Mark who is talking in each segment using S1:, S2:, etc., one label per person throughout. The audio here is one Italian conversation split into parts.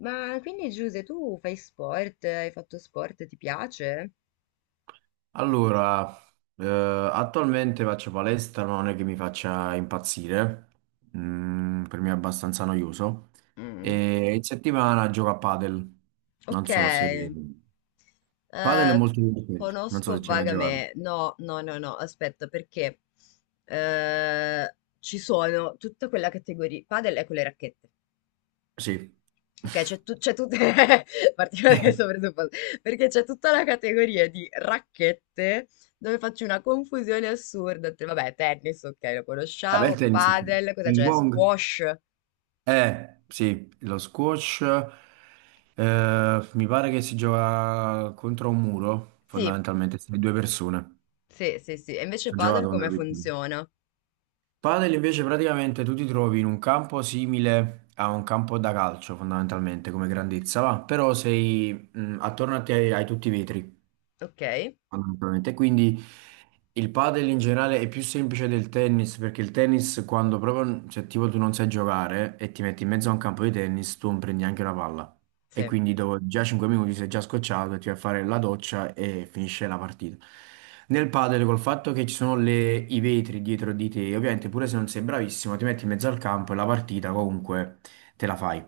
S1: Ma quindi Giuse, tu fai sport? Hai fatto sport? Ti piace?
S2: Allora, eh, attualmente faccio palestra, ma non è che mi faccia impazzire. Mm, per me è abbastanza noioso.
S1: Mm.
S2: E in settimana gioco a padel, non
S1: Ok,
S2: so se... Padel è molto divertente, non so
S1: conosco
S2: se ci hai mai giocato.
S1: vagamente. No, no, no, no, aspetta, perché ci sono tutta quella categoria. Padel è con le racchette.
S2: Sì.
S1: Ok, c'è tutta. Partiamo da questo presupposto. Perché c'è tutta la categoria di racchette dove faccio una confusione assurda. Vabbè, tennis, ok, lo
S2: Vabbè, il
S1: conosciamo.
S2: tennis, ok.
S1: Padel, cosa
S2: Ping
S1: c'è?
S2: pong.
S1: Squash?
S2: Eh sì, lo squash, mi pare che si gioca contro un muro,
S1: Sì.
S2: fondamentalmente, se due persone.
S1: Sì, sì, sì. E invece
S2: Ci ho giocato
S1: padel
S2: quando
S1: come
S2: ero piccolo.
S1: funziona?
S2: Padel invece praticamente tu ti trovi in un campo simile a un campo da calcio fondamentalmente come grandezza, va, però sei attorno a te hai tutti i vetri,
S1: Ok,
S2: fondamentalmente. Quindi il padel in generale è più semplice del tennis perché il tennis quando proprio, cioè tipo tu non sai giocare e ti metti in mezzo a un campo di tennis, tu non prendi neanche una palla. E
S1: sì,
S2: quindi dopo già 5 minuti sei già scocciato e ti vai a fare la doccia e finisce la partita. Nel padel col fatto che ci sono i vetri dietro di te, ovviamente pure se non sei bravissimo ti metti in mezzo al campo e la partita comunque te la fai.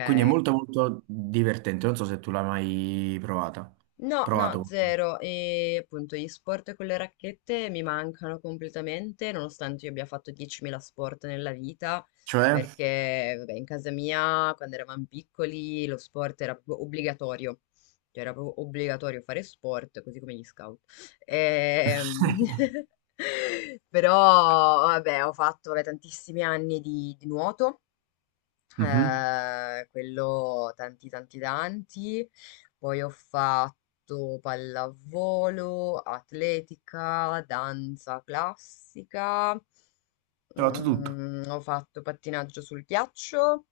S2: Quindi è molto molto divertente, non so se tu l'hai mai provata.
S1: No, no,
S2: Provato.
S1: zero. E appunto gli sport con le racchette mi mancano completamente, nonostante io abbia fatto 10.000 sport nella vita,
S2: Cioè,
S1: perché vabbè, in casa mia, quando eravamo piccoli, lo sport era proprio obbligatorio. Cioè, era proprio obbligatorio fare sport, così come gli scout. Ehm, Però, vabbè, ho fatto vabbè, tantissimi anni di nuoto.
S2: mhm.
S1: Quello tanti tanti tanti. Poi ho fatto pallavolo, atletica, danza classica,
S2: Ho fatto tutto.
S1: mm, ho fatto pattinaggio sul ghiaccio.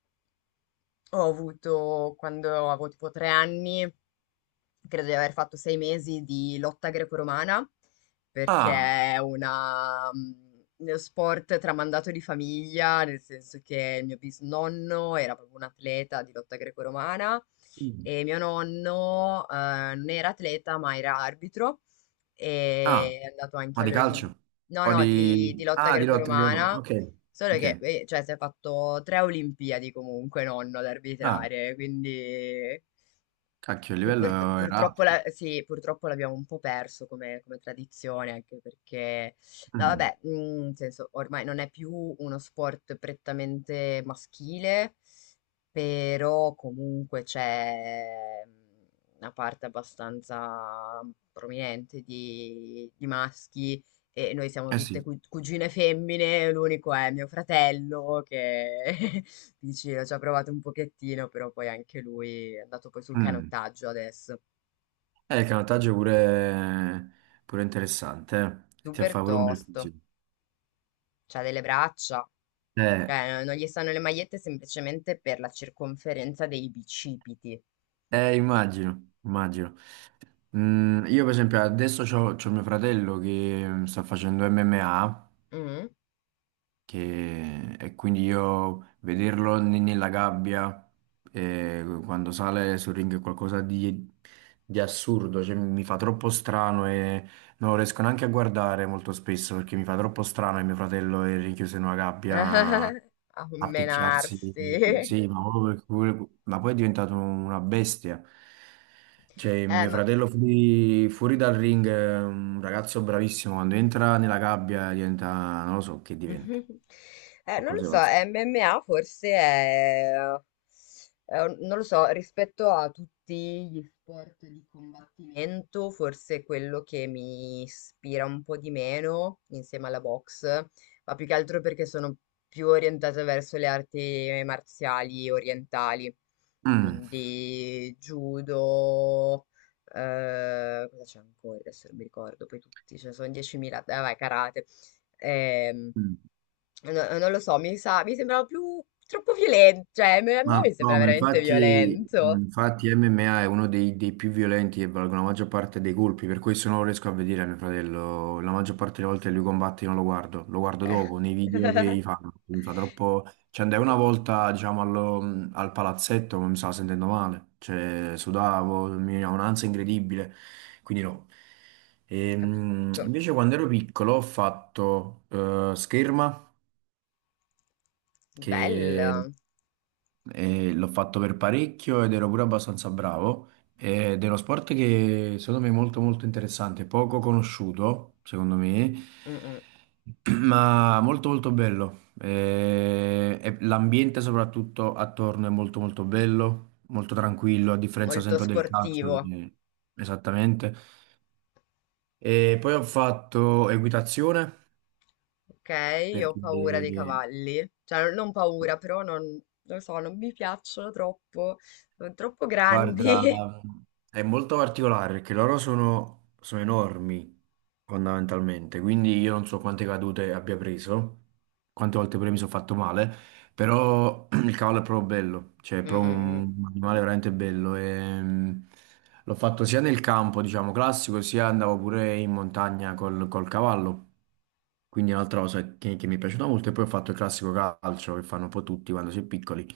S1: Ho avuto, quando avevo tipo tre anni, credo di aver fatto sei mesi di lotta greco-romana, perché
S2: Ah,
S1: è una, uno sport tramandato di famiglia, nel senso che il mio bisnonno era proprio un atleta di lotta greco-romana
S2: mm.
S1: e mio nonno non era atleta ma era arbitro
S2: Ah,
S1: e è andato anche
S2: ma di
S1: alle Olim-
S2: calcio?
S1: No,
S2: O
S1: no, di
S2: di...
S1: lotta
S2: Ah, di lotta di valore.
S1: greco-romana,
S2: Ok,
S1: solo che
S2: ok.
S1: cioè, si è fatto tre Olimpiadi comunque nonno ad
S2: Ah,
S1: arbitrare, quindi...
S2: cacchio, il
S1: E
S2: livello era
S1: purtroppo,
S2: alto.
S1: sì, purtroppo l'abbiamo un po' perso come, come tradizione, anche perché, no,
S2: Mm.
S1: vabbè, nel senso, ormai non è più uno sport prettamente maschile, però comunque c'è una parte abbastanza prominente di maschi e noi siamo
S2: Eh
S1: tutte
S2: sì.
S1: cugine femmine, l'unico è mio fratello che vicino ci ha provato un pochettino, però poi anche lui è andato poi sul
S2: Mm.
S1: canottaggio adesso.
S2: Il canottaggio è pure... pure interessante, eh. Ti
S1: Super
S2: fa pure un bel
S1: tosto,
S2: fisico.
S1: c'ha delle braccia,
S2: Eh,
S1: cioè non gli stanno le magliette semplicemente per la circonferenza dei bicipiti.
S2: immagino, immagino. Mm, io per esempio adesso c'ho mio fratello che mm, sta facendo MMA
S1: Mm.
S2: e quindi io vederlo nella gabbia, quando sale sul ring è qualcosa di assurdo, cioè, mi fa troppo strano e non lo riesco neanche a guardare molto spesso perché mi fa troppo strano che mio fratello è rinchiuso in una gabbia
S1: A
S2: a
S1: menarsi.
S2: picchiarsi, sì, ma, proprio perché ma poi è diventato una bestia. Cioè, mio
S1: Ma
S2: fratello fuori, fuori dal ring è un ragazzo bravissimo, quando entra nella gabbia diventa, non lo so che diventa
S1: Non lo
S2: qualcosa
S1: so,
S2: va.
S1: MMA forse è, non lo so, rispetto a tutti gli sport di combattimento, forse quello che mi ispira un po' di meno insieme alla box, ma più che altro perché sono più orientata verso le arti marziali orientali,
S2: Mm.
S1: quindi judo, cosa c'è ancora? Adesso non mi ricordo, poi tutti, ce ne sono 10.000, dai, vai, karate. Ehm,
S2: Mm.
S1: No, non lo so, mi sa, mi sembrava più troppo violento, cioè a me
S2: Ma
S1: mi
S2: no,
S1: sembra
S2: ma
S1: veramente
S2: infatti,
S1: violento.
S2: infatti MMA è uno dei più violenti e valgono la maggior parte dei colpi, per questo non lo riesco a vedere a mio fratello. La maggior parte delle volte lui combatte io non lo guardo, lo guardo
S1: Eh.
S2: dopo nei video che gli fanno. Mi fa troppo. Ci andai una volta, diciamo, al palazzetto, ma mi stavo sentendo male, cioè sudavo, mi veniva un'ansia incredibile, quindi no.
S1: Capisco.
S2: Invece quando ero piccolo ho fatto scherma. Che
S1: Bello.
S2: e l'ho fatto per parecchio ed ero pure abbastanza bravo. Ed è uno sport che secondo me è molto molto interessante, poco conosciuto, secondo me,
S1: Mm, mm.
S2: ma molto molto bello. E l'ambiente soprattutto attorno è molto molto bello, molto tranquillo, a differenza
S1: Molto
S2: sempre del calcio,
S1: sportivo.
S2: quindi- esattamente. E poi ho fatto equitazione
S1: Ok, io ho
S2: perché...
S1: paura dei cavalli. Cioè, non paura, però non lo so, non mi piacciono troppo. Sono troppo grandi.
S2: Guarda, è molto particolare perché loro sono enormi fondamentalmente, quindi io non so quante cadute abbia preso, quante volte pure mi sono fatto male, però il cavallo è proprio bello, cioè è
S1: Mm,
S2: proprio
S1: mm, mm.
S2: un animale veramente bello. E, l'ho fatto sia nel campo, diciamo, classico, sia andavo pure in montagna col cavallo, quindi è un'altra cosa che mi è piaciuta molto e poi ho fatto il classico calcio che fanno un po' tutti quando si è piccoli.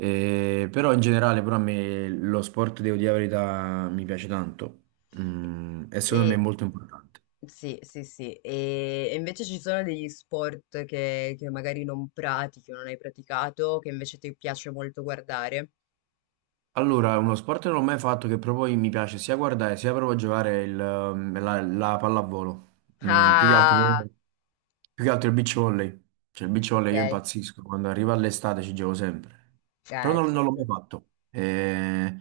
S2: Però in generale, però a me lo sport, devo dire la verità, mi piace tanto. Mm, e secondo me è
S1: E,
S2: molto importante.
S1: sì, sì, sì. E invece ci sono degli sport che magari non pratichi o non hai praticato, che invece ti piace molto guardare.
S2: Allora, uno sport che non ho mai fatto che proprio mi piace sia guardare sia proprio giocare la pallavolo. Mm,
S1: Ah,
S2: più che altro il beach volley. Cioè, il beach
S1: ok.
S2: volley io impazzisco. Quando arriva l'estate ci gioco sempre. Però
S1: Ci
S2: non l'ho
S1: sta.
S2: mai fatto. Eh,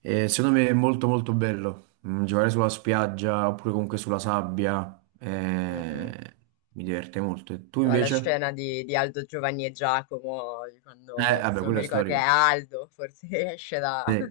S2: eh, Secondo me è molto molto bello. Mm, giocare sulla spiaggia oppure comunque sulla sabbia.
S1: Mm, mm.
S2: Mi diverte molto. E tu
S1: La
S2: invece?
S1: scena di Aldo, Giovanni e Giacomo, di quando
S2: Vabbè,
S1: adesso non mi
S2: quella è
S1: ricordo che è
S2: storica.
S1: Aldo, forse esce da,
S2: Sì,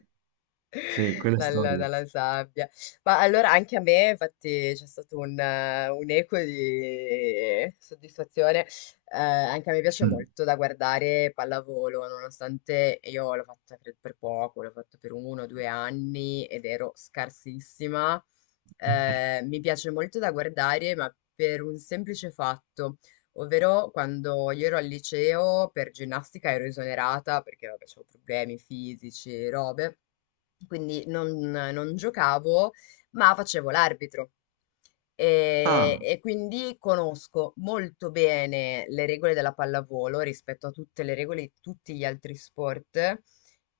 S2: sì, quella è
S1: dalla,
S2: storica.
S1: dalla sabbia. Ma allora anche a me, infatti, c'è stato un eco di soddisfazione. Anche a me piace
S2: Mm.
S1: molto da guardare pallavolo, nonostante io l'ho fatta credo, per poco, l'ho fatto per uno o due anni ed ero scarsissima. Mi piace molto da guardare, ma per un semplice fatto. Ovvero quando io ero al liceo per ginnastica ero esonerata perché vabbè, avevo problemi fisici e robe, quindi non giocavo, ma facevo l'arbitro.
S2: Ah.
S1: E quindi conosco molto bene le regole della pallavolo rispetto a tutte le regole di tutti gli altri sport.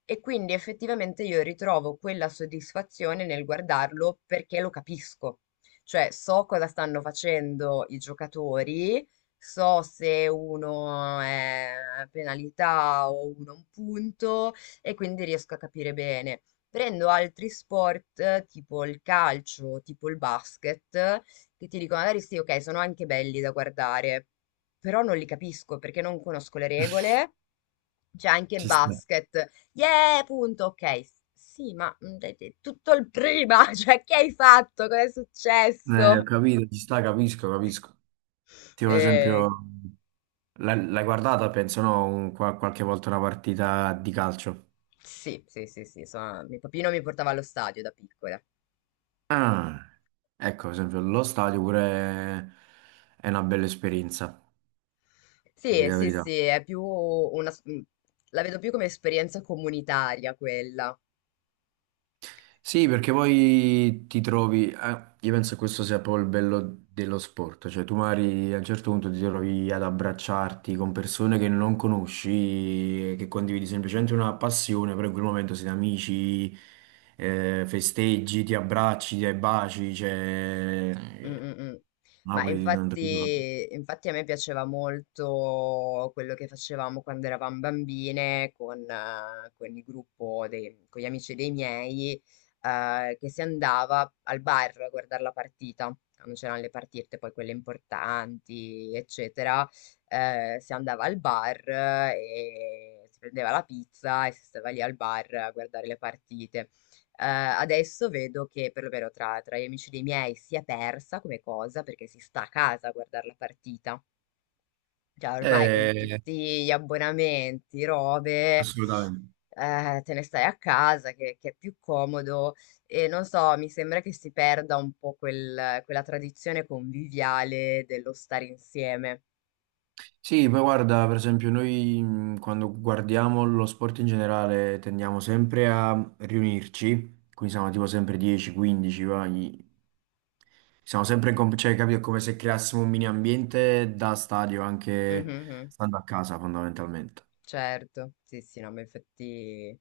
S1: E quindi effettivamente io ritrovo quella soddisfazione nel guardarlo perché lo capisco. Cioè, so cosa stanno facendo i giocatori. So se uno è penalità o uno un punto e quindi riesco a capire bene. Prendo altri sport tipo il calcio, tipo il basket, che ti dico magari sì, ok, sono anche belli da guardare, però non li capisco perché non conosco le regole. C'è anche
S2: Ci sta.
S1: basket. Yeah, punto, ok. Sì, ma mm, dai, dai, tutto il prima, cioè che hai fatto? Cosa è
S2: Ho
S1: successo?
S2: capito, ci sta, capisco, capisco. Tipo, ad
S1: Eh,
S2: esempio, l'hai guardata, penso, no? Qualche volta una partita di calcio.
S1: sì, sì, sì, sì, mio papino mi portava allo stadio da piccola.
S2: Ah, ecco, ad esempio, lo stadio pure è una bella esperienza, di
S1: Sì,
S2: la
S1: sì,
S2: verità.
S1: sì, è più una... mm, la vedo più come esperienza comunitaria quella.
S2: Sì, perché poi ti trovi, io penso che questo sia poi il bello dello sport, cioè tu magari a un certo punto ti trovi ad abbracciarti con persone che non conosci, che condividi semplicemente una passione, però in quel momento siete amici, festeggi, ti abbracci, ti dai baci,
S1: Mh,
S2: cioè...
S1: mh, mh. Ma
S2: Napoli non ti dico.
S1: infatti a me piaceva molto quello che facevamo quando eravam bambine con il gruppo dei con gli amici dei miei, che si andava al bar a guardar la partita, quando c'eran le partite, poi quelle importanti, eccetera, si andava al bar e si prendeva la pizza e si stava lì al bar a guardare le partite. Ehm, adesso vedo che perlomeno tra gli amici dei miei si è persa come cosa, perché si sta a casa a guardar la partita. Cioè ormai con
S2: Eh,
S1: tutti gli abbonamenti, robe,
S2: assolutamente.
S1: te ne stai a casa che è più comodo e non so, mi sembra che si perda un po' quella tradizione conviviale dello stare insieme.
S2: Sì, poi guarda, per esempio, noi quando guardiamo lo sport in generale tendiamo sempre a riunirci, quindi siamo tipo sempre 10, 15, vai. Siamo sempre in cioè, capito, è come se creassimo un mini ambiente da stadio
S1: Mhm,
S2: anche
S1: mhm.
S2: stando a casa fondamentalmente.
S1: Certo, sì, sì, no, ma infatti...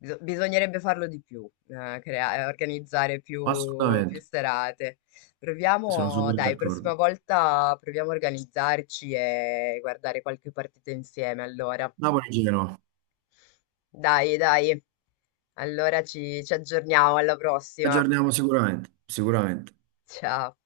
S1: Bisognerebbe farlo di più, organizzare più
S2: Assolutamente,
S1: serate.
S2: sono
S1: Proviamo,
S2: super
S1: dai,
S2: d'accordo.
S1: prossima volta proviamo a organizzarci e guardare qualche partita insieme, allora.
S2: Napoli-Genoa,
S1: Dai, dai, allora ci aggiorniamo, alla prossima.
S2: aggiorniamo sicuramente, sicuramente.
S1: Ciao.